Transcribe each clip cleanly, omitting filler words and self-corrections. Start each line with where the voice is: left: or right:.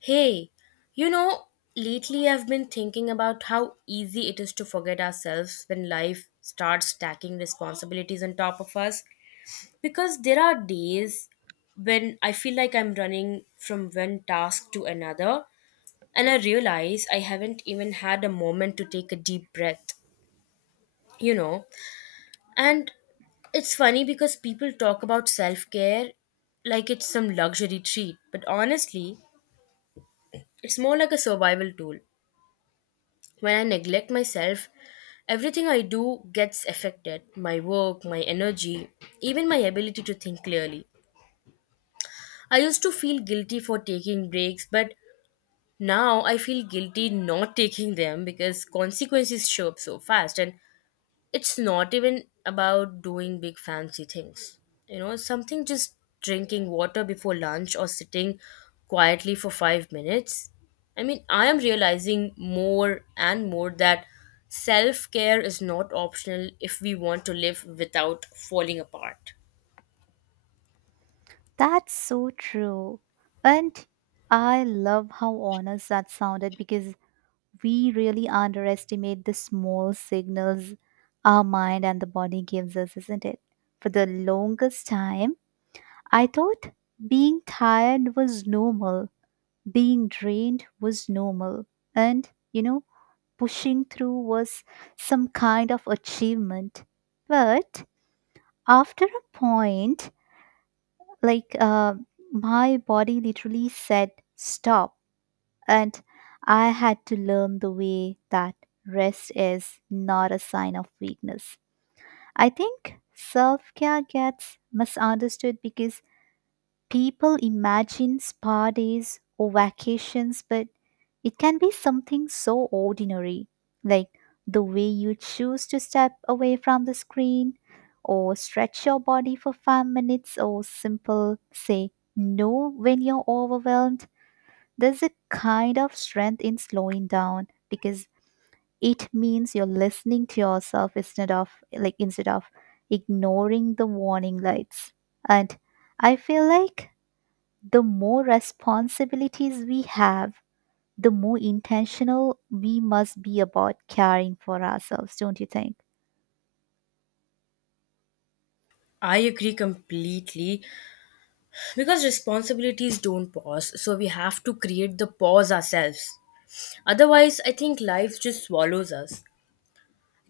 left: Hey, you know, lately I've been thinking about how easy it is to forget ourselves when life starts stacking responsibilities on top of us. Because there are days when I feel like I'm running from one task to another, and I realize I haven't even had a moment to take a deep breath, you know. And it's funny because people talk about self care like it's some luxury treat, but honestly, it's more like a survival tool. When I neglect myself, everything I do gets affected my work, my energy, even my ability to think clearly. I used to feel guilty for taking breaks, but now I feel guilty not taking them because consequences show up so fast. And it's not even about doing big fancy things. Something just drinking water before lunch or sitting quietly for 5 minutes. I mean, I am realizing more and more that self care is not optional if we want to live without falling apart.
right: That's so true. And I love how honest that sounded because we really underestimate the small signals our mind and the body gives us, isn't it? For the longest time, I thought being tired was normal, being drained was normal, and, pushing through was some kind of achievement. But after a point, Like, uh, my body literally said stop, and I had to learn the way that rest is not a sign of weakness. I think self care gets misunderstood because people imagine spa days or vacations, but it can be something so ordinary, like the way you choose to step away from the screen or stretch your body for 5 minutes or simple say no when you're overwhelmed. There's a kind of strength in slowing down because it means you're listening to yourself instead of ignoring the warning lights. And I feel like the more responsibilities we have, the more intentional we must be about caring for ourselves, don't you think?
left: I agree completely because responsibilities don't pause, so we have to create the pause ourselves. Otherwise, I think life just swallows us.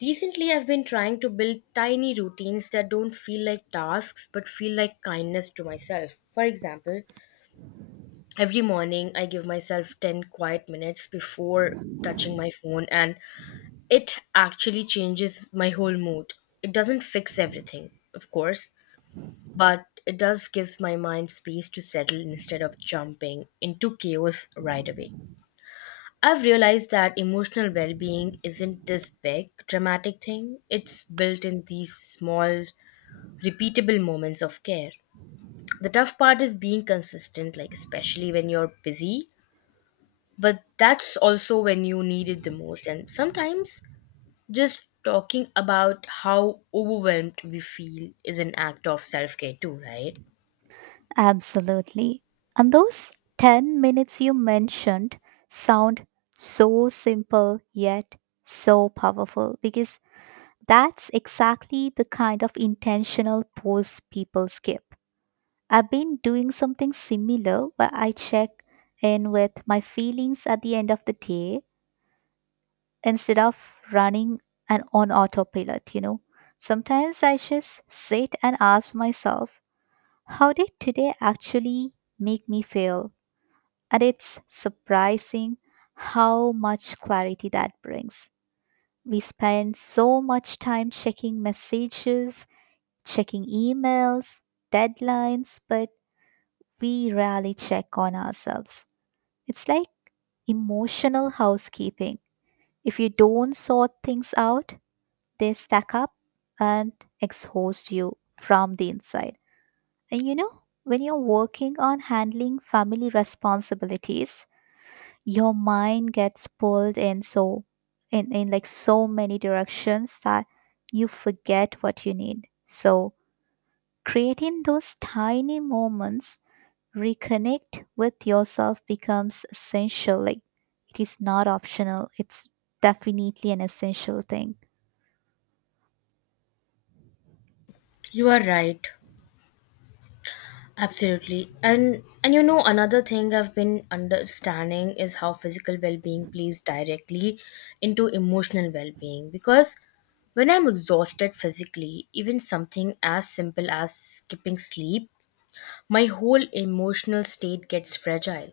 left: Recently, I've been trying to build tiny routines that don't feel like tasks but feel like kindness to myself. For example, every morning I give myself 10 quiet minutes before touching my phone, and it actually changes my whole mood. It doesn't fix everything, of course, but it does gives my mind space to settle instead of jumping into chaos right away. I've realized that emotional well being isn't this big, dramatic thing. It's built in these small, repeatable moments of care. The tough part is being consistent, like, especially when you're busy, but that's also when you need it the most. And sometimes just talking about how overwhelmed we feel is an act of self care, too, right?
right: Absolutely. And those 10 minutes you mentioned sound so simple yet so powerful because that's exactly the kind of intentional pause people skip. I've been doing something similar where I check in with my feelings at the end of the day instead of running and on autopilot, Sometimes I just sit and ask myself, how did today actually make me feel? And it's surprising how much clarity that brings. We spend so much time checking messages, checking emails, deadlines, but we rarely check on ourselves. It's like emotional housekeeping. If you don't sort things out, they stack up and exhaust you from the inside. And when you're working on handling family responsibilities, your mind gets pulled in like so many directions that you forget what you need. So creating those tiny moments reconnect with yourself becomes essential. Like it is not optional. It's definitely an essential thing.
left: You are right. Absolutely. And another thing I've been understanding is how physical well-being plays directly into emotional well-being because when I'm exhausted physically, even something as simple as skipping sleep, my whole emotional state gets fragile.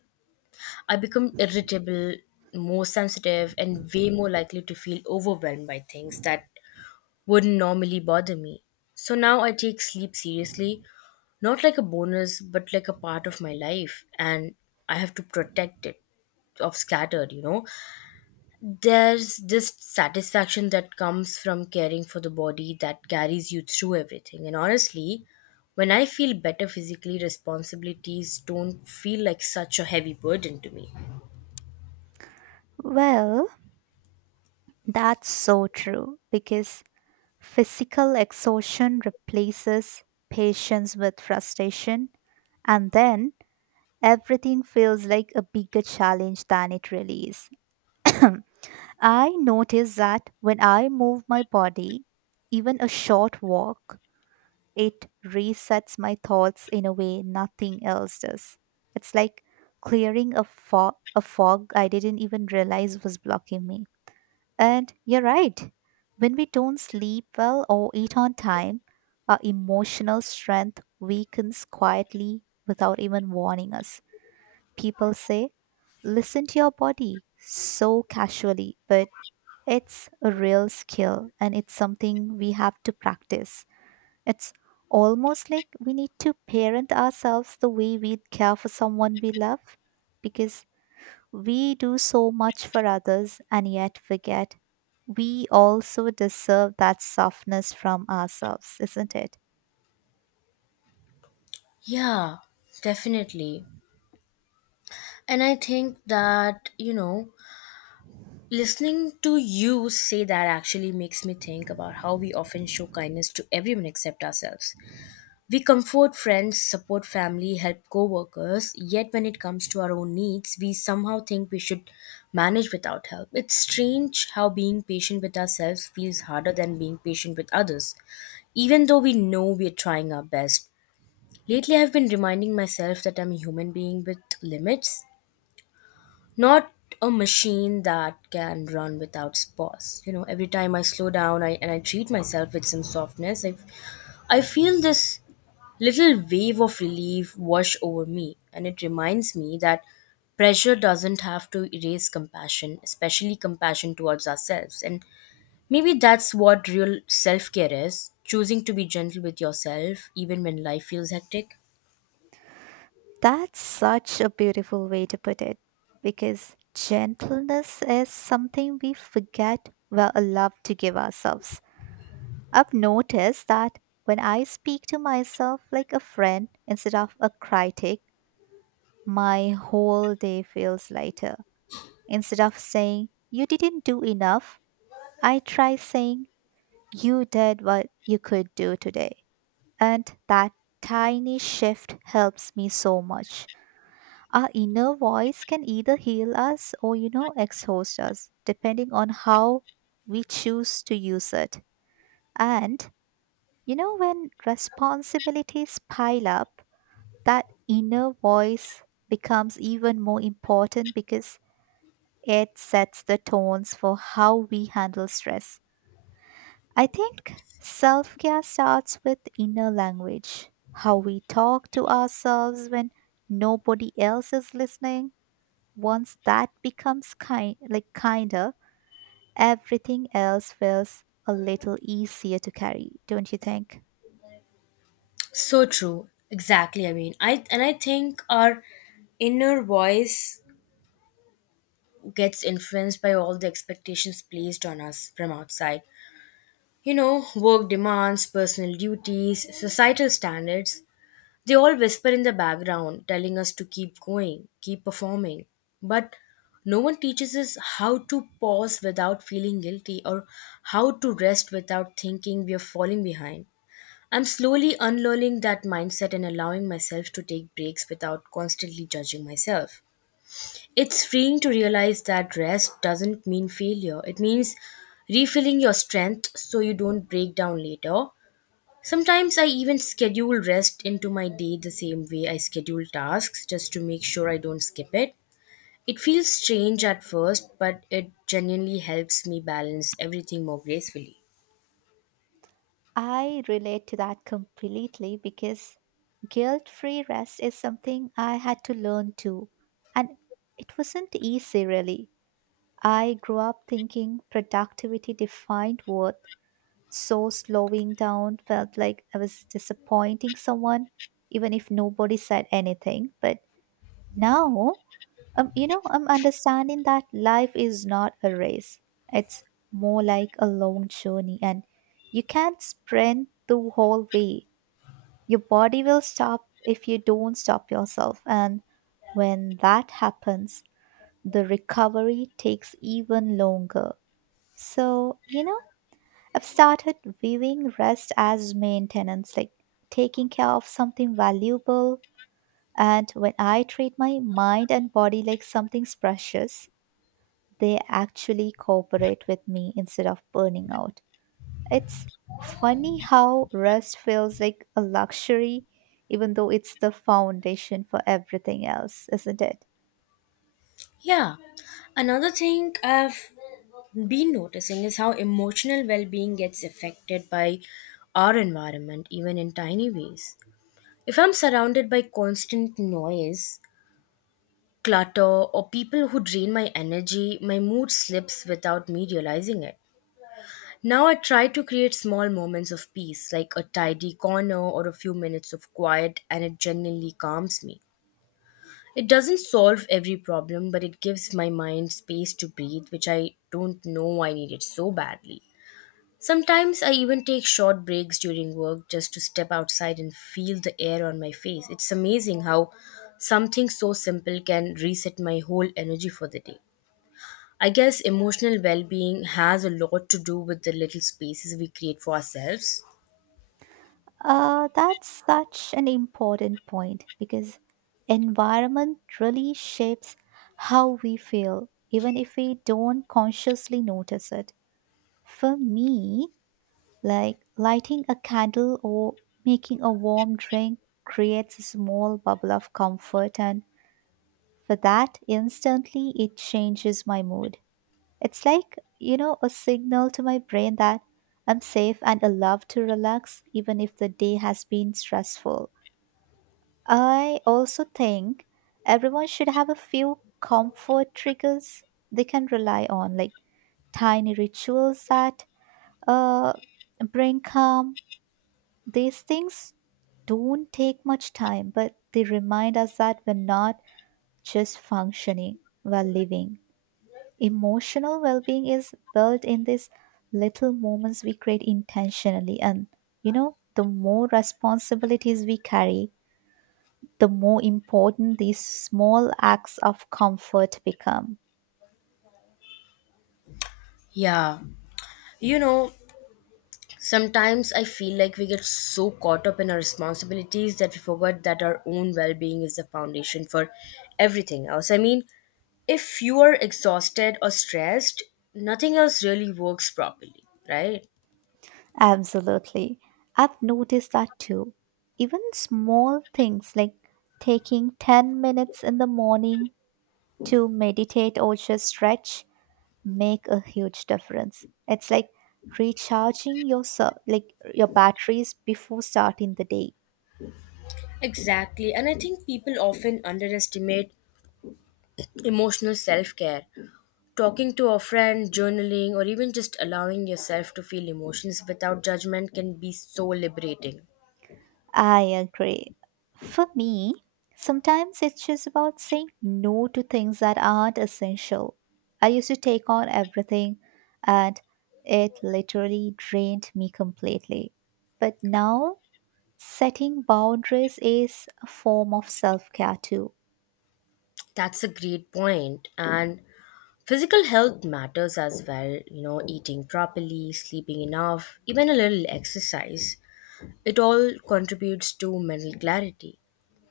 left: I become irritable, more sensitive and way more likely to feel overwhelmed by things that wouldn't normally bother me. So now I take sleep seriously, not like a bonus but like a part of my life, and I have to protect it of scattered. There's this satisfaction that comes from caring for the body that carries you through everything. And honestly, when I feel better physically, responsibilities don't feel like such a heavy burden to me.
right: Well, that's so true because physical exhaustion replaces patience with frustration, and then everything feels like a bigger challenge than it really is. I notice that when I move my body, even a short walk, it resets my thoughts in a way nothing else does. It's like clearing a fog I didn't even realize was blocking me. And you're right. When we don't sleep well or eat on time, our emotional strength weakens quietly without even warning us. People say, listen to your body so casually, but it's a real skill and it's something we have to practice. It's almost like we need to parent ourselves the way we'd care for someone we love because we do so much for others and yet forget we also deserve that softness from ourselves, isn't it?
left: Yeah, definitely. And I think that, listening to you say that actually makes me think about how we often show kindness to everyone except ourselves. We comfort friends, support family, help co workers, yet when it comes to our own needs, we somehow think we should manage without help. It's strange how being patient with ourselves feels harder than being patient with others, even though we know we're trying our best. Lately, I've been reminding myself that I'm a human being with limits, not a machine that can run without pause. You know, every time I slow down and I treat myself with some softness, I feel this little wave of relief wash over me. And it reminds me that pressure doesn't have to erase compassion, especially compassion towards ourselves. And maybe that's what real self care is, choosing to be gentle with yourself, even when life feels hectic.
right: That's such a beautiful way to put it because gentleness is something we forget we love to give ourselves. I've noticed that when I speak to myself like a friend instead of a critic, my whole day feels lighter. Instead of saying, you didn't do enough, I try saying, you did what you could do today. And that tiny shift helps me so much. Our inner voice can either heal us or, exhaust us, depending on how we choose to use it. And, when responsibilities pile up, that inner voice becomes even more important because it sets the tones for how we handle stress. I think self care starts with inner language, how we talk to ourselves when nobody else is listening. Once that becomes kinder, everything else feels a little easier to carry, don't you think?
left: So true. Exactly. I mean, I think our inner voice gets influenced by all the expectations placed on us from outside. You know, work demands, personal duties, societal standards, they all whisper in the background, telling us to keep going, keep performing. But no one teaches us how to pause without feeling guilty or how to rest without thinking we are falling behind. I'm slowly unlearning that mindset and allowing myself to take breaks without constantly judging myself. It's freeing to realize that rest doesn't mean failure. It means refilling your strength so you don't break down later. Sometimes I even schedule rest into my day the same way I schedule tasks just to make sure I don't skip it. It feels strange at first, but it genuinely helps me balance everything more gracefully.
right: I relate to that completely because guilt free rest is something I had to learn too. And it wasn't easy, really. I grew up thinking productivity defined worth. So slowing down felt like I was disappointing someone, even if nobody said anything. But now, I'm understanding that life is not a race, it's more like a long journey, and you can't sprint the whole way. Your body will stop if you don't stop yourself. And when that happens, the recovery takes even longer. So, I've started viewing rest as maintenance, like taking care of something valuable. And when I treat my mind and body like something's precious, they actually cooperate with me instead of burning out. It's funny how rest feels like a luxury, even though it's the foundation for everything else, isn't it?
left: Yeah. Another thing I've been noticing is how emotional well being gets affected by our environment, even in tiny ways. If I'm surrounded by constant noise, clutter, or people who drain my energy, my mood slips without me realizing it. Now I try to create small moments of peace, like a tidy corner or a few minutes of quiet, and it genuinely calms me. It doesn't solve every problem, but it gives my mind space to breathe, which I don't know I needed so badly. Sometimes I even take short breaks during work just to step outside and feel the air on my face. It's amazing how something so simple can reset my whole energy for the day. I guess emotional well being has a lot to do with the little spaces we create for ourselves.
right: That's such an important point because environment really shapes how we feel, even if we don't consciously notice it. For me, like lighting a candle or making a warm drink creates a small bubble of comfort, and for that, instantly it changes my mood. It's like, a signal to my brain that I'm safe and allowed to relax, even if the day has been stressful. I also think everyone should have a few comfort triggers they can rely on, like tiny rituals that uh, bring calm. These things don't take much time, but they remind us that we're not just functioning while living. Emotional well being is built in these little moments we create intentionally. And, the more responsibilities we carry, the more important these small acts of comfort become.
left: Yeah. You know, sometimes I feel like we get so caught up in our responsibilities that we forget that our own well being is the foundation for everything else. I mean, if you are exhausted or stressed, nothing else really works properly, right?
right: Absolutely. I've noticed that too. Even small things like taking 10 minutes in the morning to meditate or just stretch make a huge difference. It's like recharging your your batteries before starting the day.
left: Exactly. And I think people often underestimate emotional self care. Talking to a friend, journaling, or even just allowing yourself to feel emotions without judgment can be so liberating.
right: I agree. For me, sometimes it's just about saying no to things that aren't essential. I used to take on everything and it literally drained me completely. But now, setting boundaries is a form of self care too.
left: That's a great point. And physical health matters as well, you know, eating properly, sleeping enough, even a little exercise. It all contributes to mental clarity.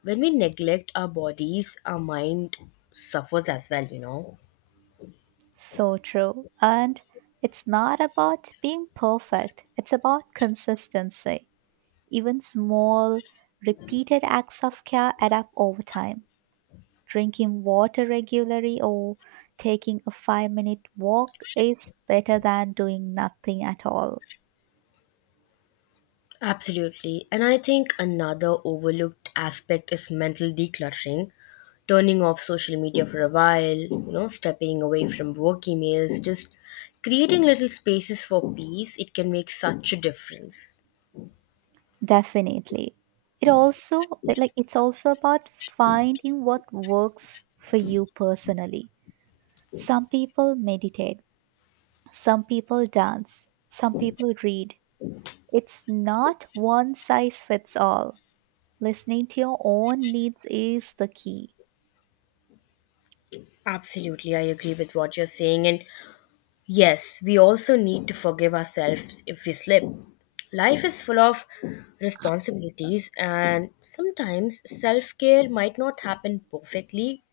left: When we neglect our bodies, our mind suffers as well, you know.
right: So true. And it's not about being perfect, it's about consistency. Even small, repeated acts of care add up over time. Drinking water regularly or taking a 5 minute walk is better than doing nothing at all.
left: Absolutely. And I think another overlooked aspect is mental decluttering, turning off social media for a while, you know, stepping away from work emails, just creating little spaces for peace. It can make such a difference.
right: Definitely. It's also about finding what works for you personally. Some people meditate, some people dance, some people read. It's not one size fits all. Listening to your own needs is the key.
left: Absolutely, I agree with what you're saying. And yes, we also need to forgive ourselves if we slip. Life is full of responsibilities, and sometimes self care might not happen perfectly.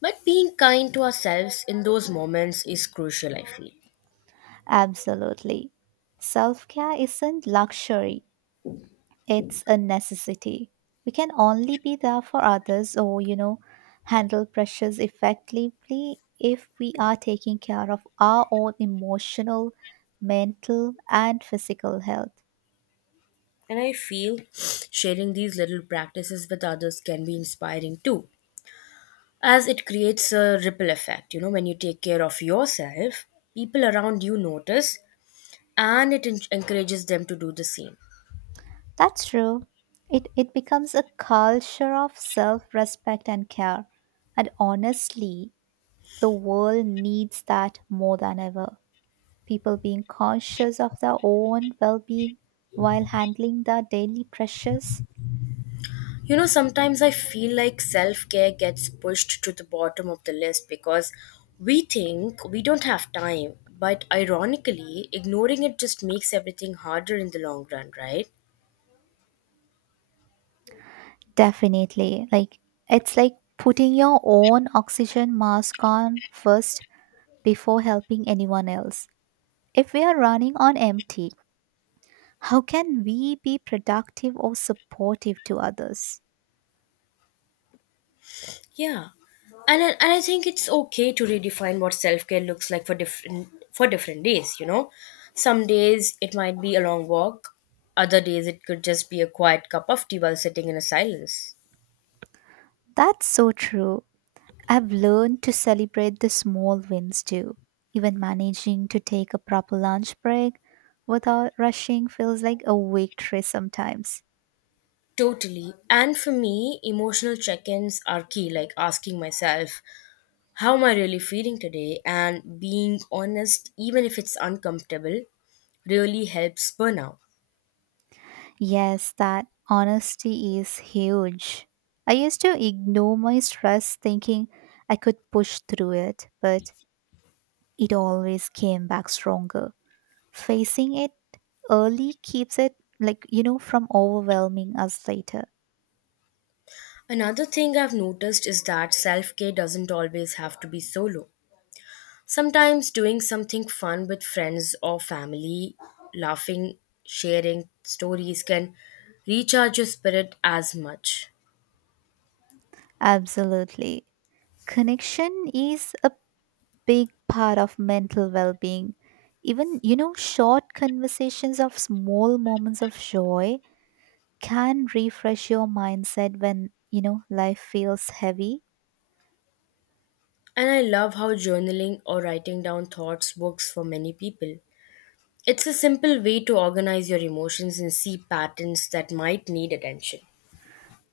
left: But being kind to ourselves in those moments is crucial, I feel.
right: Absolutely. Self care isn't luxury, it's a necessity. We can only be there for others or, handle pressures effectively if we are taking care of our own emotional, mental, and physical health.
left: And I feel sharing these little practices with others can be inspiring too, as it creates a ripple effect. You know, when you take care of yourself, people around you notice and it encourages them to do the same.
right: That's true. It becomes a culture of self respect and care. And honestly, the world needs that more than ever. People being conscious of their own well being while handling their daily pressures.
left: You know, sometimes I feel like self care gets pushed to the bottom of the list because we think we don't have time. But ironically, ignoring it just makes everything harder in the long run, right?
right: Definitely. It's like putting your own oxygen mask on first before helping anyone else. If we are running on empty, how can we be productive or supportive to others?
left: Yeah. And I think it's okay to redefine what self care looks like for different days, you know. Some days it might be a long walk, other days it could just be a quiet cup of tea while sitting in a silence.
right: That's so true. I've learned to celebrate the small wins too. Even managing to take a proper lunch break without rushing feels like a victory sometimes.
left: Totally. And for me, emotional check ins are key, like asking myself, how am I really feeling today? And being honest, even if it's uncomfortable, really helps burnout.
right: Yes, that honesty is huge. I used to ignore my stress thinking I could push through it, but it always came back stronger. Facing it early keeps it, from overwhelming us later.
left: Another thing I've noticed is that self care doesn't always have to be solo. Sometimes doing something fun with friends or family, laughing, sharing stories can recharge your spirit as much.
right: Absolutely. Connection is a big part of mental well being. Even, short conversations of small moments of joy can refresh your mindset when you know life feels heavy.
left: And I love how journaling or writing down thoughts works for many people. It's a simple way to organize your emotions and see patterns that might need attention.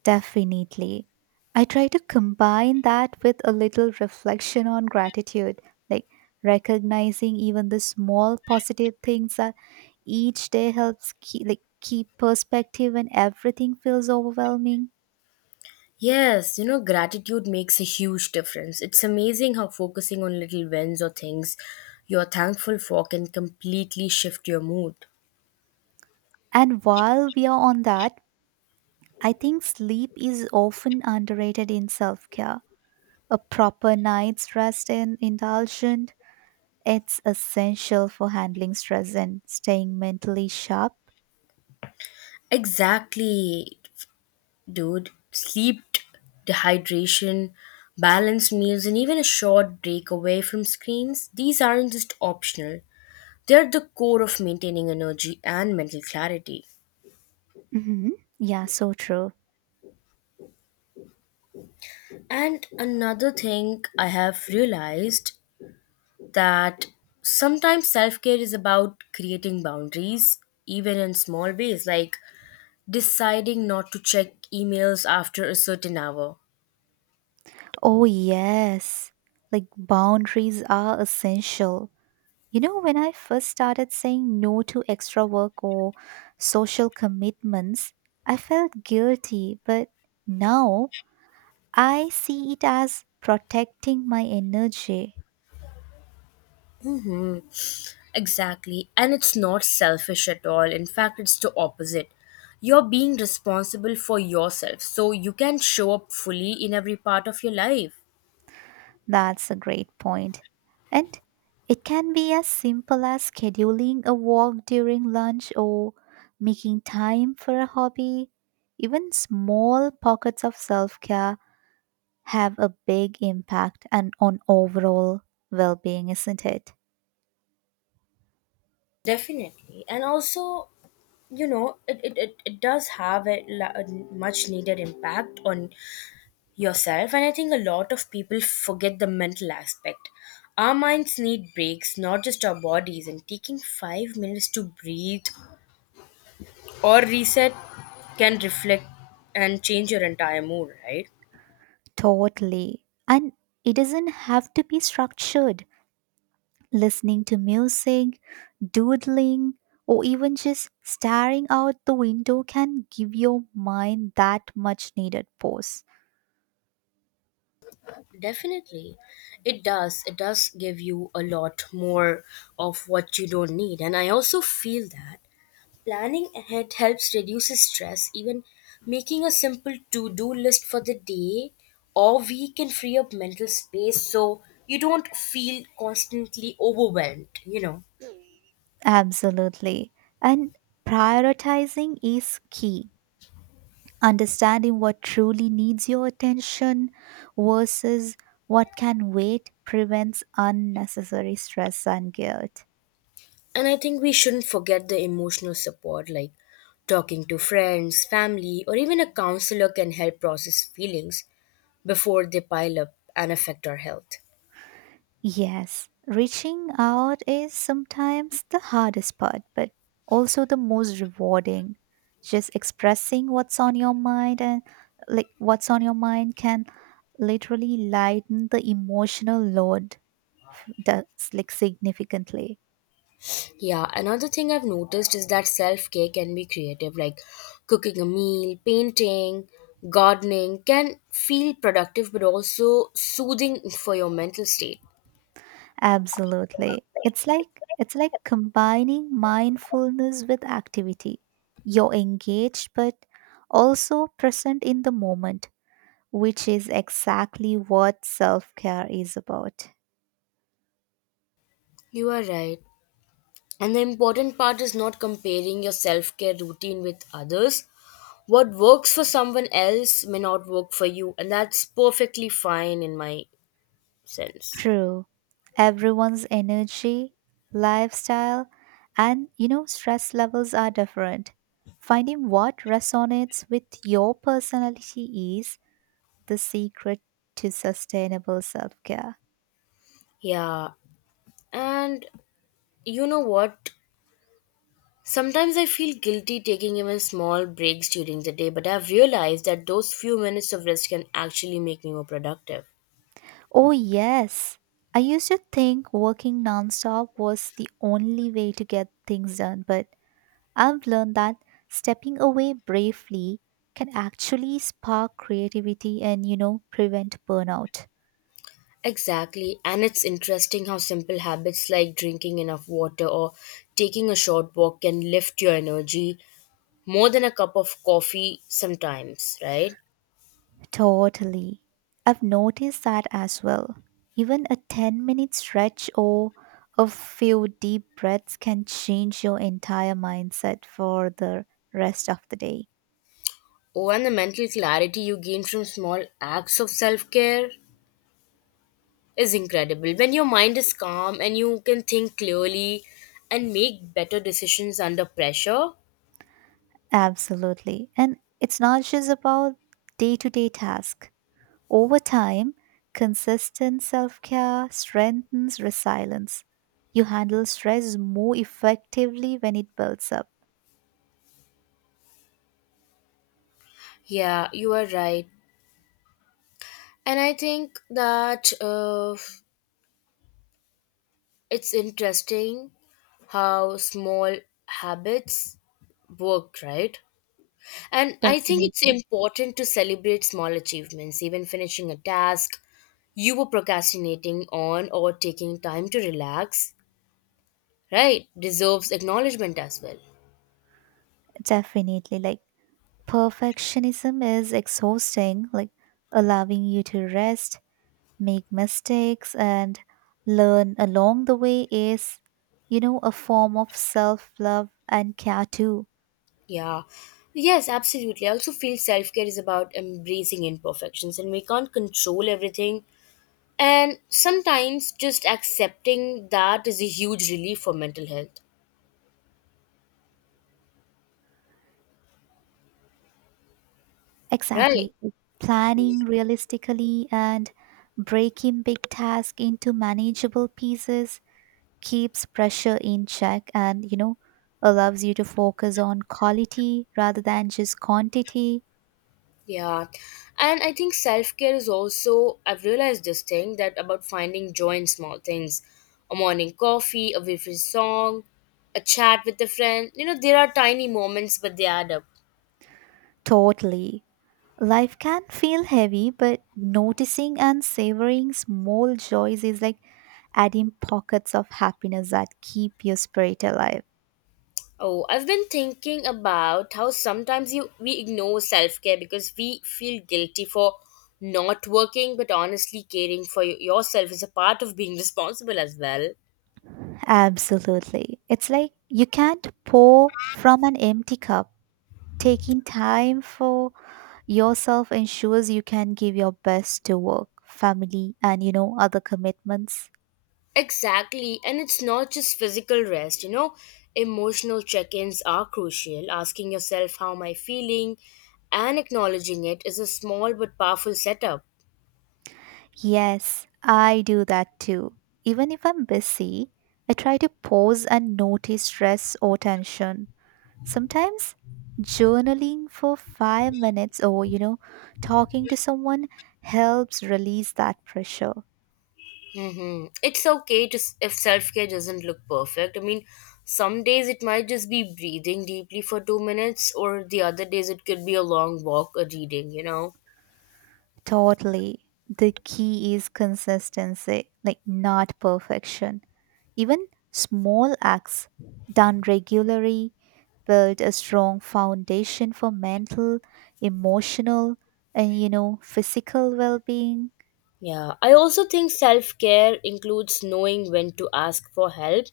right: Definitely. I try to combine that with a little reflection on gratitude, like recognizing even the small positive things that each day helps keep perspective when everything feels overwhelming.
left: Yes, you know, gratitude makes a huge difference. It's amazing how focusing on little wins or things you're thankful for can completely shift your mood.
right: And while we are on that, I think sleep is often underrated in self-care. A proper night's rest and indulgence, it's essential for handling stress and staying mentally sharp.
left: Exactly, dude. Sleep, dehydration, balanced meals, and even a short break away from screens, these aren't just optional. They're the core of maintaining energy and mental clarity.
right: hmm Yeah, so true.
left: And another thing I have realized that sometimes self care is about creating boundaries, even in small ways, like deciding not to check emails after a certain hour.
right: Oh, yes. Like boundaries are essential. When I first started saying no to extra work or social commitments, I felt guilty, but now I see it as protecting my energy.
left: hmm Exactly. And it's not selfish at all. In fact, it's the opposite. You're being responsible for yourself, so you can show up fully in every part of your life.
right: That's a great point. And it can be as simple as scheduling a walk during lunch or making time for a hobby. Even small pockets of self care have a big impact and on overall well being, isn't it?
left: Definitely. And also, it does have a much needed impact on yourself. And I think a lot of people forget the mental aspect. Our minds need breaks, not just our bodies, and taking 5 minutes to breathe or reset can reflect and change your entire mood, right?
right: Totally. And it doesn't have to be structured. Listening to music, doodling, or even just staring out the window can give your mind that much needed pause.
left: Definitely. It does. It does give you a lot more of what you don't need. And I also feel that planning ahead helps reduce stress. Even making a simple to do list for the day or week can free up mental space so you don't feel constantly overwhelmed, you know.
right: Absolutely. And prioritizing is key. Understanding what truly needs your attention versus what can wait prevents unnecessary stress and guilt.
left: And I think we shouldn't forget the emotional support like talking to friends, family, or even a counselor can help process feelings before they pile up and affect our health.
right: Yes, reaching out is sometimes the hardest part, but also the most rewarding. Just expressing what's on your mind and what's on your mind can literally lighten the emotional load that's like significantly.
left: Yeah, another thing I've noticed is that self care can be creative, like cooking a meal, painting, gardening can feel productive but also soothing for your mental state.
right: Absolutely. It's like combining mindfulness with activity. You're engaged but also present in the moment which is exactly what self care is about.
left: You are right. And the important part is not comparing your self care routine with others. What works for someone else may not work for you, and that's perfectly fine in my sense.
right: True. Everyone's energy, lifestyle, and stress levels are different. Finding what resonates with your personality is the secret to sustainable self care.
left: Yeah, and you know what? Sometimes I feel guilty taking even small breaks during the day, but I've realized that those few minutes of rest can actually make me more productive.
right: Oh, yes. I used to think working nonstop was the only way to get things done, but I've learned that stepping away bravely can actually spark creativity and, prevent burnout.
left: Exactly, and it's interesting how simple habits like drinking enough water or taking a short walk can lift your energy more than a cup of coffee sometimes, right?
right: Totally. I've noticed that as well. Even a 10-minute stretch or a few deep breaths can change your entire mindset for the rest of the day.
left: Oh, and the mental clarity you gain from small acts of self care is incredible. When your mind is calm and you can think clearly and make better decisions under pressure.
right: Absolutely. And it's not just about day to day tasks. Over time, consistent self care strengthens resilience. You handle stress more effectively when it builds up.
left: Yeah, you are right. And I think that it's interesting how small habits work, right? And I think it's
right: Definitely.
left: important to celebrate small achievements, even finishing a task you were procrastinating on or taking time to relax, right? Deserves acknowledgement as well.
right: Definitely. Like, perfectionism is exhausting, like, allowing you to rest, make mistakes, and learn along the way is, a form of self love and care too.
left: Yeah. Yes, absolutely. I also feel self care is about embracing imperfections and we can't control everything. And sometimes just accepting that is a huge relief for mental health, right?
right: Exactly. Planning realistically and breaking big tasks into manageable pieces keeps pressure in check and, allows you to focus on quality rather than just quantity.
left: Yeah. And I think self care is also, I've realized this thing that about finding joy in small things, a morning coffee, a favorite song, a chat with a friend. You know, there are tiny moments, but they add up.
right: Totally. Life can feel heavy, but noticing and savoring small joys is like adding pockets of happiness that keep your spirit alive.
left: Oh, I've been thinking about how sometimes you we ignore self-care because we feel guilty for not working, but honestly caring for yourself is a part of being responsible as well.
right: Absolutely. It's like you can't pour from an empty cup. Taking time for yourself ensures you can give your best to work, family, and other commitments.
left: Exactly, and it's not just physical rest, you know, emotional check-ins are crucial. Asking yourself how am I feeling and acknowledging it is a small but powerful setup.
right: Yes, I do that too. Even if I'm busy, I try to pause and notice stress or tension. Sometimes journaling for 5 minutes or, talking to someone helps release that pressure.
left: Mm-hmm. It's okay if self care doesn't look perfect. I mean, some days it might just be breathing deeply for 2 minutes, or the other days it could be a long walk or reading, you know?
right: Totally. The key is consistency, like not perfection. Even small acts done regularly build a strong foundation for mental, emotional, and physical well being.
left: Yeah, I also think self care includes knowing when to ask for help,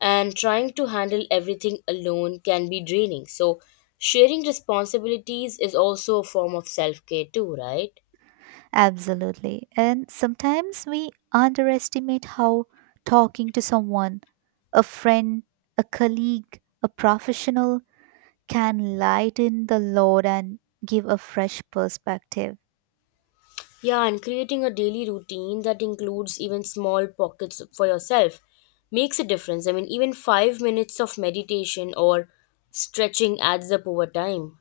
left: and trying to handle everything alone can be draining. So, sharing responsibilities is also a form of self care, too, right?
right: Absolutely. And sometimes we underestimate how talking to someone, a friend, a colleague, a professional, can lighten the load and give a fresh perspective.
left: Yeah, and creating a daily routine that includes even small pockets for yourself makes a difference. I mean, even 5 minutes of meditation or stretching adds up over time.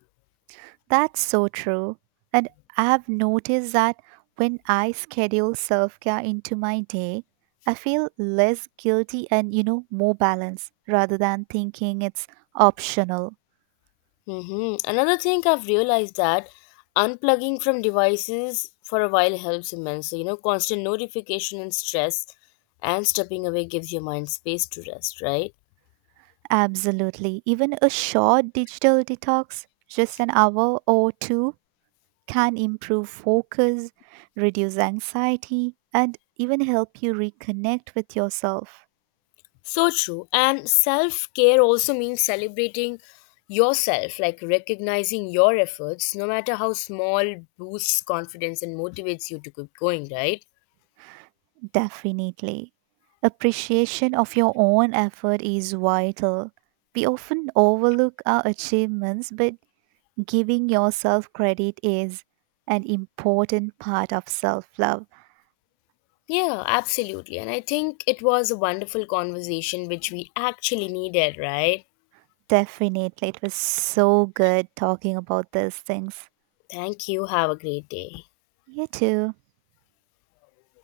right: That's so true. And I've noticed that when I schedule self care into my day, I feel less guilty and, more balanced rather than thinking it's optional.
left: Another thing I've realized that unplugging from devices for a while helps immensely. You know, constant notification and stress, and stepping away gives your mind space to rest, right?
right: Absolutely. Even a short digital detox, just an hour or two, can improve focus, reduce anxiety, and even help you reconnect with yourself.
left: So true. And self care also means celebrating yourself, like recognizing your efforts, no matter how small, boosts confidence and motivates you to keep going, right?
right: Definitely. Appreciation of your own effort is vital. We often overlook our achievements, but giving yourself credit is an important part of self love.
left: Yeah, absolutely. And I think it was a wonderful conversation, which we actually needed, right?
right: Definitely. It was so good talking about these things.
left: Thank you. Have a great day.
right: You too.